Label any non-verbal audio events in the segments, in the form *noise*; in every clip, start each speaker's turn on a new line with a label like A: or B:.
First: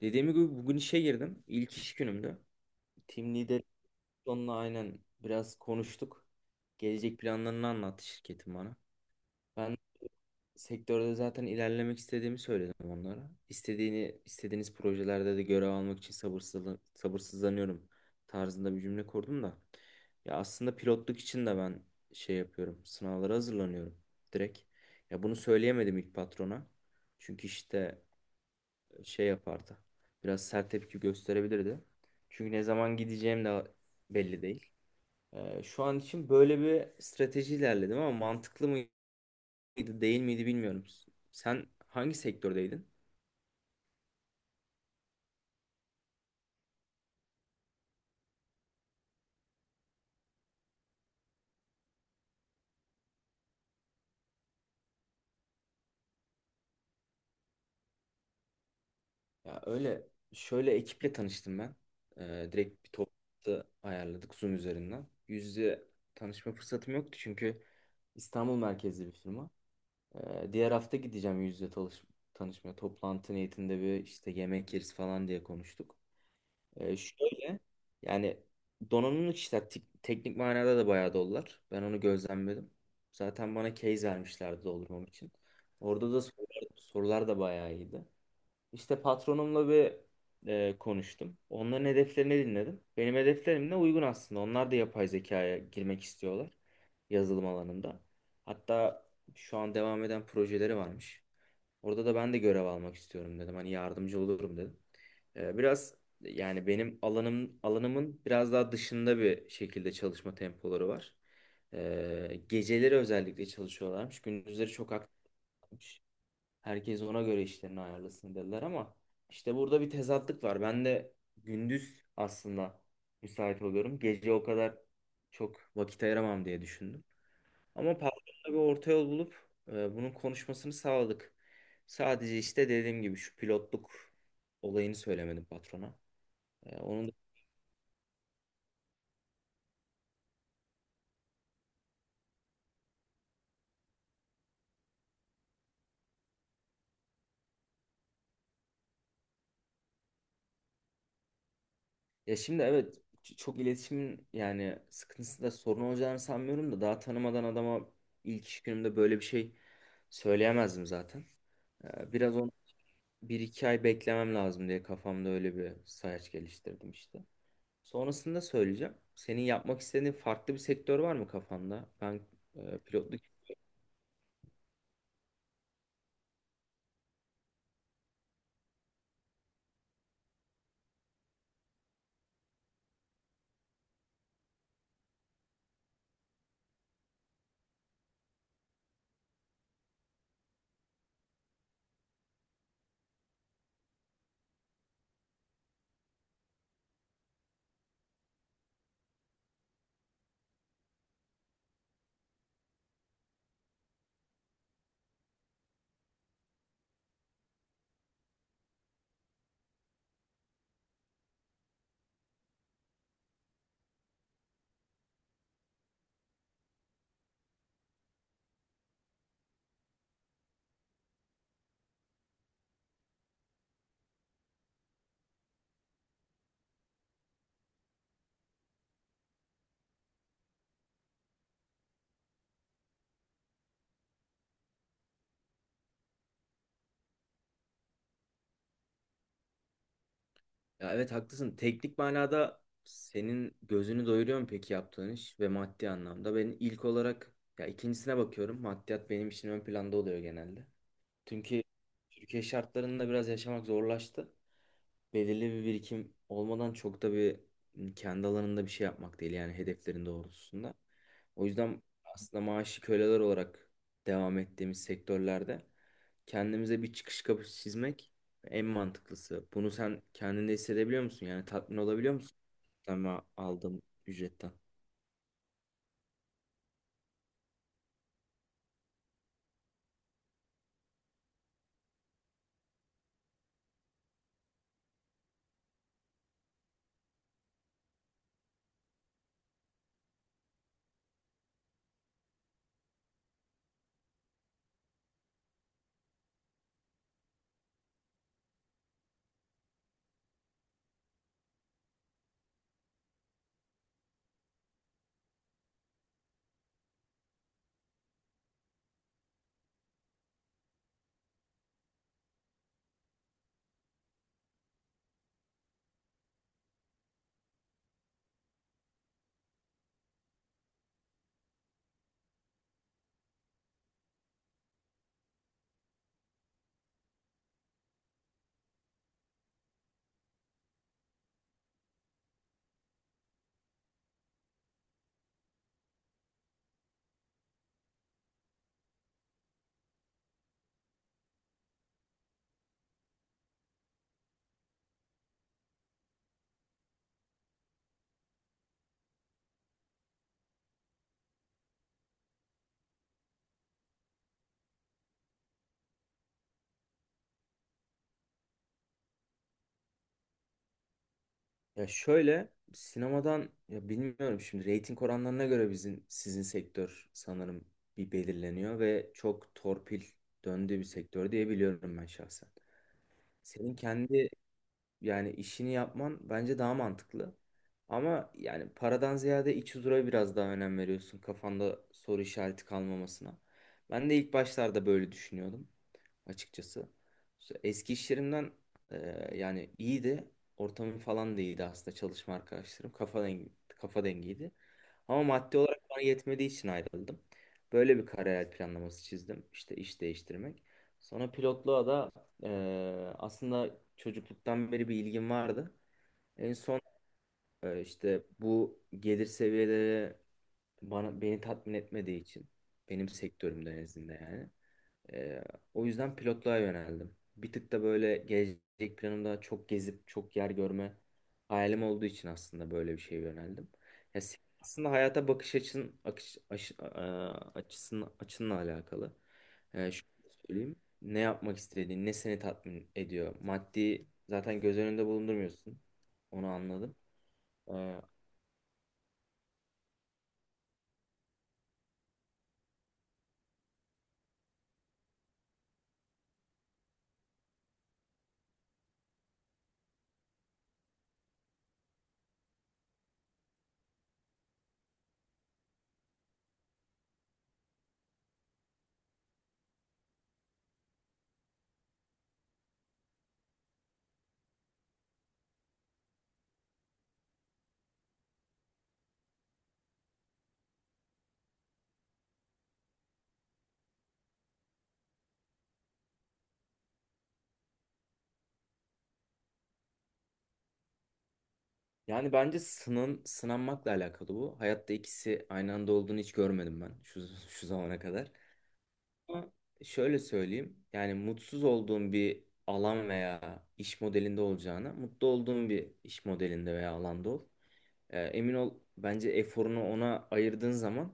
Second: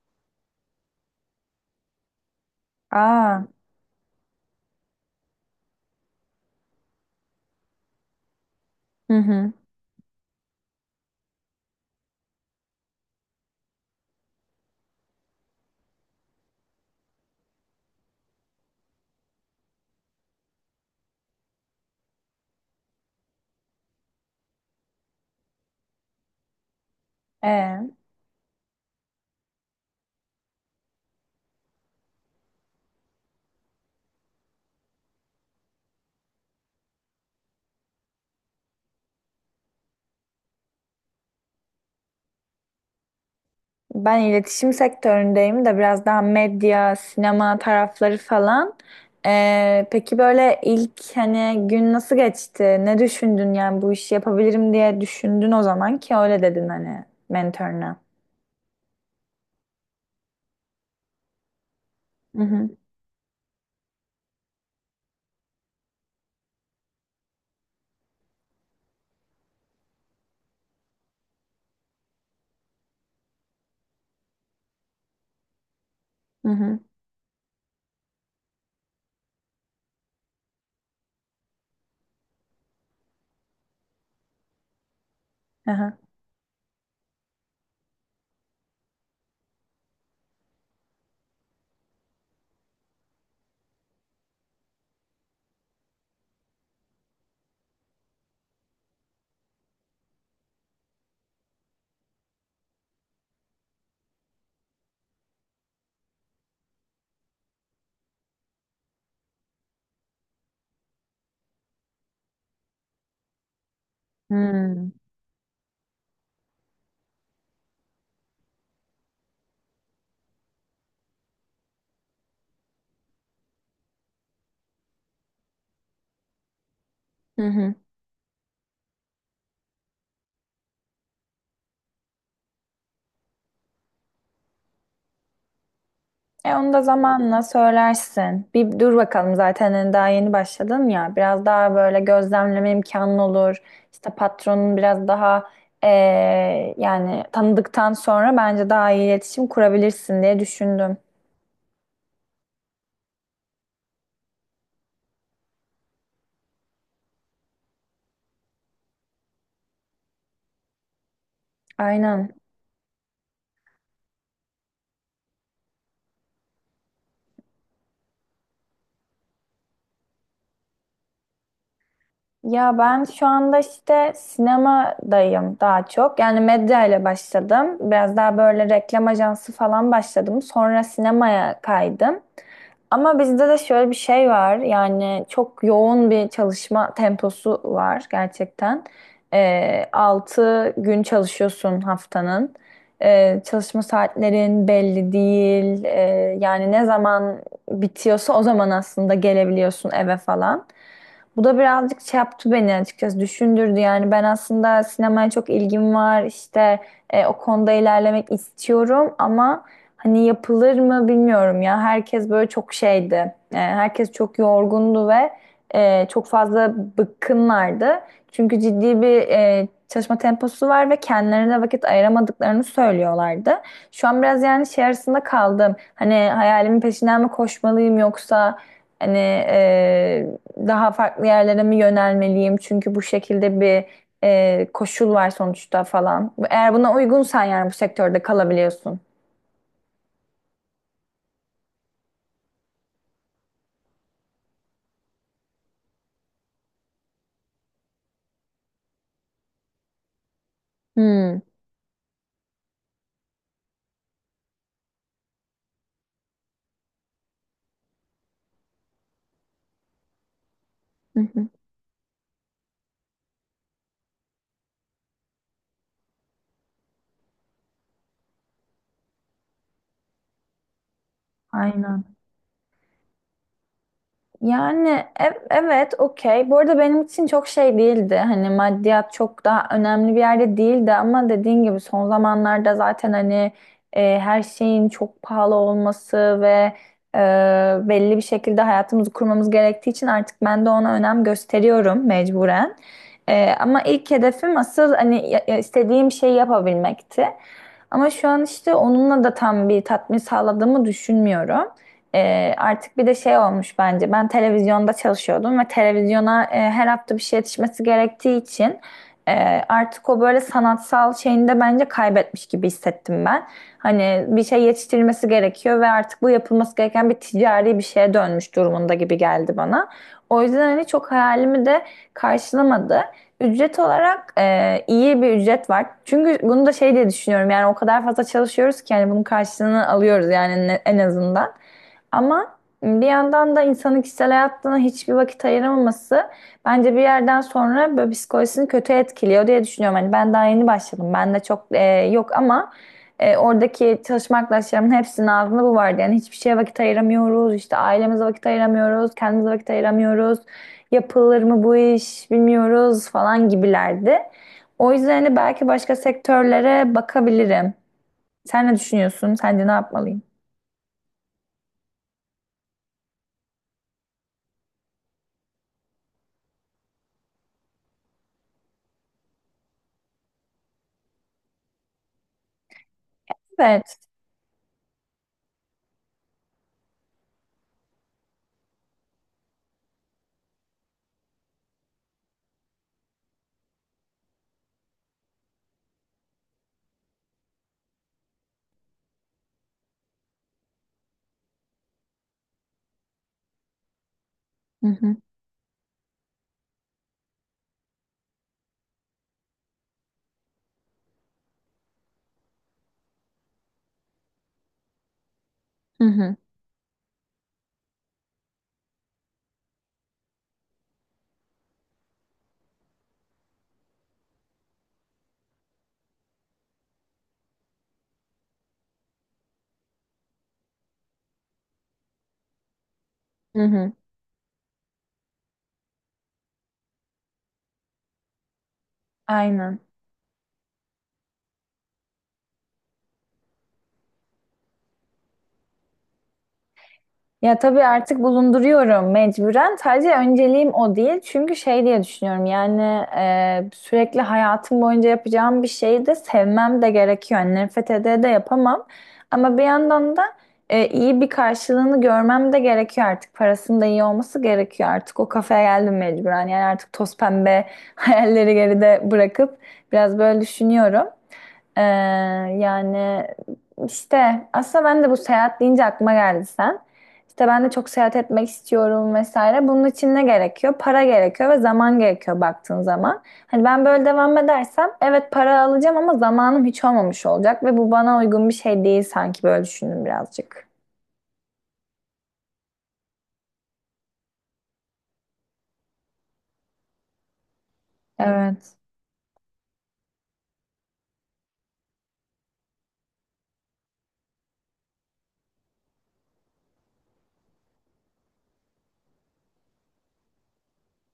A: Dediğim gibi bugün işe girdim. İlk iş günümdü. Team
B: Aa.
A: lider onunla aynen biraz konuştuk. Gelecek planlarını anlattı şirketin bana.
B: Hı hı.
A: Ben sektörde zaten ilerlemek istediğimi söyledim onlara. İstediğini, istediğiniz projelerde de görev almak için sabırsızlanıyorum tarzında bir cümle kurdum da. Ya aslında pilotluk için de ben şey yapıyorum. Sınavlara hazırlanıyorum direkt. Ya bunu söyleyemedim ilk patrona. Çünkü
B: e.
A: işte şey yapardı. Biraz sert tepki gösterebilirdi. Çünkü ne zaman gideceğim de belli değil. Şu an için böyle bir strateji ilerledim ama mantıklı mıydı değil miydi bilmiyorum. Sen hangi sektördeydin?
B: Ben iletişim sektöründeyim de biraz daha medya, sinema tarafları falan. Peki böyle ilk hani gün nasıl geçti? Ne düşündün yani bu işi yapabilirim diye düşündün o zaman ki öyle dedin hani mentoruna.
A: Ya öyle şöyle ekiple tanıştım ben.
B: Hı hı.
A: Direkt bir toplantı ayarladık Zoom üzerinden. Yüz yüze tanışma fırsatım yoktu çünkü İstanbul merkezli bir firma. Diğer hafta gideceğim yüz yüze tanışmaya. Toplantı niyetinde bir işte yemek yeriz falan diye konuştuk.
B: Hı hı.
A: Şöyle yani donanımlı kişiler teknik manada da bayağı dolular. Ben onu gözlemledim. Zaten bana case vermişlerdi doldurmam için.
B: Aha.
A: Orada da sorular da bayağı iyiydi. İşte patronumla bir konuştum. Onların hedeflerini dinledim. Benim hedeflerimle uygun aslında. Onlar da yapay zekaya girmek istiyorlar yazılım alanında. Hatta şu an devam eden projeleri varmış. Orada da ben de görev almak istiyorum dedim. Hani yardımcı olurum dedim. Biraz yani benim alanımın biraz daha dışında bir şekilde çalışma tempoları var. Geceleri özellikle çalışıyorlarmış. Gündüzleri
B: Hmm.
A: çok aktifmiş. Herkes ona göre işlerini ayarlasın dediler ama işte burada bir tezatlık var. Ben de gündüz aslında müsait oluyorum. Gece o kadar çok vakit ayıramam diye düşündüm.
B: Hı hı.
A: Ama patronla bir orta yol bulup bunun konuşmasını sağladık. Sadece işte dediğim gibi şu pilotluk olayını söylemedim patrona.
B: E onu
A: E,
B: da
A: onun da-
B: zamanla söylersin. Bir dur bakalım zaten hani daha yeni başladın ya. Biraz daha böyle gözlemleme imkanın olur. İşte patronun biraz daha e, yani tanıdıktan sonra bence daha iyi iletişim kurabilirsin diye düşündüm.
A: ya şimdi evet çok iletişimin yani sıkıntısı da sorun olacağını sanmıyorum da daha tanımadan adama ilk iş günümde böyle bir şey söyleyemezdim zaten.
B: Aynen.
A: Biraz on bir iki ay beklemem lazım diye kafamda öyle bir sayaç geliştirdim işte. Sonrasında söyleyeceğim. Senin yapmak istediğin farklı bir sektör var mı kafanda? Ben e,
B: Ya ben
A: pilotluk
B: şu anda işte sinemadayım daha çok. Yani medya ile başladım. Biraz daha böyle reklam ajansı falan başladım. Sonra sinemaya kaydım. Ama bizde de şöyle bir şey var. Yani çok yoğun bir çalışma temposu var gerçekten. 6 gün çalışıyorsun haftanın. Çalışma saatlerin belli değil. Yani ne zaman bitiyorsa o zaman aslında gelebiliyorsun eve falan. Bu da birazcık şey yaptı beni, açıkçası düşündürdü, yani ben aslında sinemaya çok ilgim var, işte o konuda ilerlemek istiyorum ama hani yapılır mı bilmiyorum ya, herkes böyle çok şeydi. E, herkes çok yorgundu ve çok fazla bıkkınlardı çünkü ciddi bir çalışma temposu var ve kendilerine vakit ayıramadıklarını söylüyorlardı. Şu an biraz yani şey arasında kaldım, hani hayalimin peşinden mi koşmalıyım yoksa hani e, daha farklı yerlere mi yönelmeliyim? Çünkü bu şekilde bir koşul var sonuçta falan. Eğer buna uygunsan yani bu sektörde kalabiliyorsun.
A: Ya evet haklısın. Teknik manada senin gözünü doyuruyor mu peki yaptığın iş ve maddi anlamda? Ben ilk olarak ya ikincisine bakıyorum. Maddiyat benim için ön planda oluyor genelde.
B: Hmm.
A: Çünkü Türkiye şartlarında biraz yaşamak zorlaştı belirli bir birikim olmadan çok da bir kendi alanında bir şey yapmak değil yani hedeflerin doğrultusunda.
B: Hı
A: O
B: hı.
A: yüzden aslında maaşı köleler olarak devam ettiğimiz sektörlerde kendimize bir çıkış kapısı çizmek en mantıklısı. Bunu sen kendinde hissedebiliyor musun? Yani tatmin olabiliyor
B: Aynen.
A: musun? Ama aldığım ücretten.
B: Yani evet, okey. Bu arada benim için çok şey değildi. Hani maddiyat çok daha önemli bir yerde değildi ama dediğin gibi son zamanlarda zaten hani her şeyin çok pahalı olması ve e, belli bir şekilde hayatımızı kurmamız gerektiği için artık ben de ona önem gösteriyorum mecburen. E, ama ilk hedefim asıl hani ya istediğim şeyi yapabilmekti. Ama şu an işte onunla da tam bir tatmin sağladığımı düşünmüyorum. Artık bir de şey olmuş bence. Ben televizyonda çalışıyordum ve televizyona her hafta bir şey yetişmesi gerektiği için artık o böyle sanatsal şeyini de bence kaybetmiş gibi hissettim ben. Hani bir şey yetiştirilmesi gerekiyor ve artık bu yapılması gereken bir ticari bir şeye dönmüş durumunda gibi geldi bana. O yüzden hani çok hayalimi de karşılamadı. Ücret olarak iyi bir ücret var. Çünkü bunu da şey diye düşünüyorum. Yani o kadar fazla çalışıyoruz ki hani bunun karşılığını alıyoruz yani, en azından. Ama bir yandan da insanın kişisel hayatına hiçbir vakit ayıramaması bence bir yerden sonra böyle psikolojisini kötü etkiliyor diye düşünüyorum. Hani ben daha yeni başladım. Ben de çok yok ama oradaki çalışma arkadaşlarımın hepsinin ağzında bu vardı. Yani hiçbir şeye vakit ayıramıyoruz. İşte ailemize vakit ayıramıyoruz. Kendimize vakit ayıramıyoruz. Yapılır mı bu iş bilmiyoruz falan gibilerdi. O yüzden hani belki başka sektörlere bakabilirim. Sen ne düşünüyorsun? Sence ne yapmalıyım?
A: Ya şöyle sinemadan ya bilmiyorum şimdi reyting oranlarına göre bizim sizin sektör sanırım bir belirleniyor ve çok torpil döndüğü bir sektör diye biliyorum ben şahsen. Senin
B: Evet.
A: kendi yani işini yapman bence daha mantıklı. Ama yani paradan ziyade iç huzura biraz daha önem veriyorsun kafanda soru işareti kalmamasına. Ben de ilk başlarda böyle düşünüyordum açıkçası. Eski iş yerimden yani iyiydi. Ortamım falan da iyiydi aslında çalışma arkadaşlarım. Kafa dengiydi.
B: Hı hı.
A: Ama maddi olarak bana yetmediği için ayrıldım. Böyle bir kariyer planlaması çizdim. İşte iş değiştirmek. Sonra pilotluğa da e, aslında çocukluktan beri bir ilgim vardı.
B: Hı hı.
A: En son işte bu gelir seviyeleri beni tatmin etmediği için benim sektörümde en yani. Ee, O yüzden pilotluğa yöneldim. Bir tık da böyle gelecek planımda çok gezip çok yer görme hayalim olduğu için aslında böyle bir şeye
B: Hı
A: yöneldim.
B: hı.
A: Aslında hayata bakış açın akış, aşı- a- açısın, açınla alakalı.
B: Aynen.
A: Şöyle söyleyeyim. Ne yapmak istediğin, ne seni tatmin ediyor. Maddi zaten göz önünde bulundurmuyorsun. Onu anladım.
B: Ya tabii
A: Ee,
B: artık bulunduruyorum mecburen. Sadece önceliğim o değil. Çünkü şey diye düşünüyorum yani sürekli hayatım boyunca yapacağım bir şeyi de sevmem de gerekiyor. Yani nefret ede de yapamam. Ama bir yandan da iyi bir karşılığını görmem de gerekiyor artık. Parasının da iyi olması gerekiyor artık. O kafaya geldim mecburen. Yani artık toz pembe *laughs* hayalleri geride bırakıp biraz böyle düşünüyorum. E, Yani işte aslında ben de bu seyahat deyince aklıma geldi sen. İşte ben de çok seyahat etmek istiyorum vesaire. Bunun için ne gerekiyor? Para gerekiyor ve zaman gerekiyor baktığın zaman. Hani ben böyle devam edersem evet para alacağım ama zamanım hiç olmamış olacak ve bu bana uygun bir şey değil sanki, böyle düşündüm birazcık.
A: Yani bence sınanmakla alakalı bu. Hayatta ikisi aynı anda olduğunu hiç görmedim ben şu zamana kadar.
B: Evet.
A: Ama şöyle söyleyeyim. Yani mutsuz olduğum bir alan veya iş modelinde olacağına mutlu olduğum bir iş modelinde veya alanda ol. Emin ol bence eforunu ona ayırdığın zaman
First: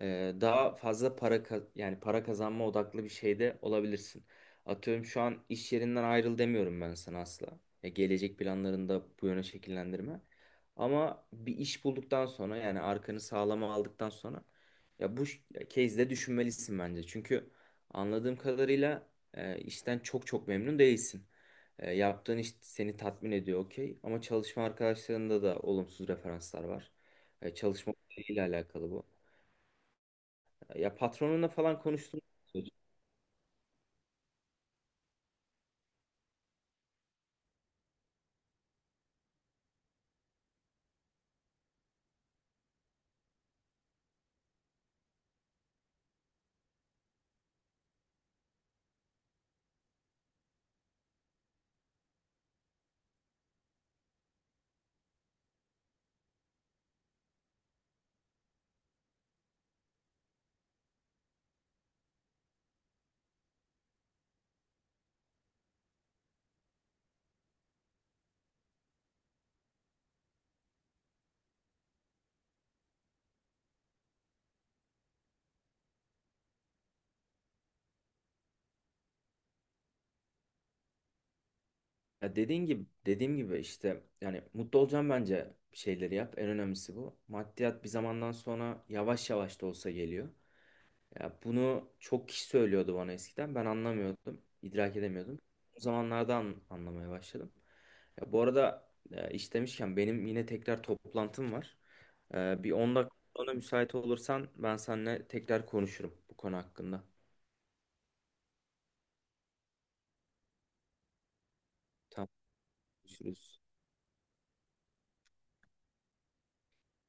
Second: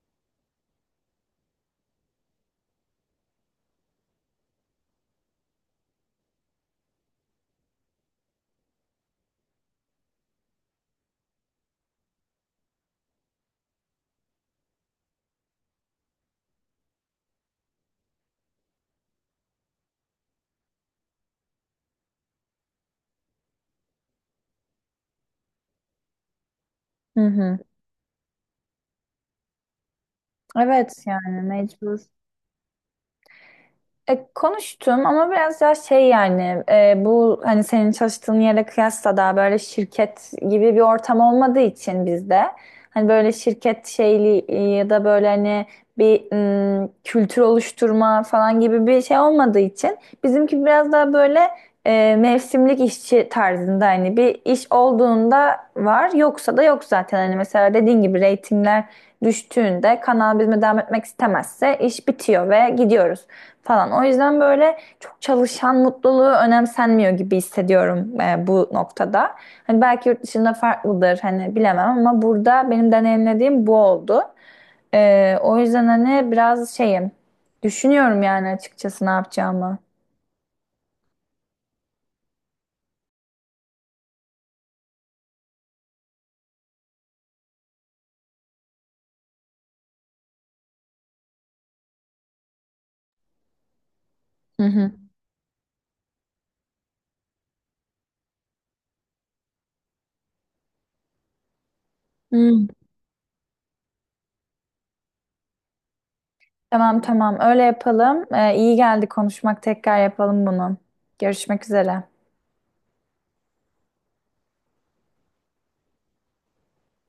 A: daha fazla para yani para kazanma odaklı bir şeyde olabilirsin. Atıyorum şu an iş yerinden ayrıl demiyorum ben sana asla. Ya gelecek planlarında bu yöne şekillendirme. Ama bir iş bulduktan sonra yani arkanı sağlama aldıktan sonra ya bu ya case'de düşünmelisin bence. Çünkü anladığım kadarıyla işten çok çok memnun değilsin. Yaptığın iş seni tatmin ediyor okey. Ama çalışma arkadaşlarında da olumsuz referanslar var.
B: Hı hı.
A: Çalışma ile alakalı bu.
B: Evet
A: Ya
B: yani
A: patronunla falan
B: mecbur.
A: konuştum.
B: E, konuştum ama biraz daha şey yani, bu hani senin çalıştığın yere kıyasla daha böyle şirket gibi bir ortam olmadığı için bizde hani böyle şirket şeyli, ya da böyle hani bir kültür oluşturma falan gibi bir şey olmadığı için bizimki biraz daha böyle mevsimlik işçi tarzında, hani bir iş olduğunda var yoksa da yok zaten, hani mesela dediğin gibi reytingler düştüğünde kanal bizimle devam etmek istemezse iş bitiyor ve gidiyoruz falan. O yüzden böyle çok çalışan mutluluğu önemsenmiyor gibi hissediyorum bu noktada. Hani belki yurt dışında farklıdır, hani bilemem ama burada benim deneyimlediğim bu oldu. E, o yüzden hani biraz şeyim, düşünüyorum yani açıkçası ne yapacağımı.
A: Ya dediğin gibi dediğim gibi işte yani mutlu olacağım bence bir şeyleri yap. En önemlisi bu. Maddiyat bir zamandan sonra yavaş yavaş da olsa geliyor. Ya bunu çok kişi söylüyordu bana eskiden. Ben anlamıyordum,
B: Hı hı.
A: idrak edemiyordum. O zamanlardan anlamaya başladım. Ya bu arada iş demişken benim yine tekrar toplantım var.
B: Hmm.
A: Bir 10 dakika sonra müsait olursan ben seninle tekrar konuşurum bu konu
B: Tamam,
A: hakkında.
B: tamam, öyle yapalım. E, iyi geldi konuşmak, tekrar yapalım bunu. Görüşmek üzere.
A: Tamam, görüşürüz.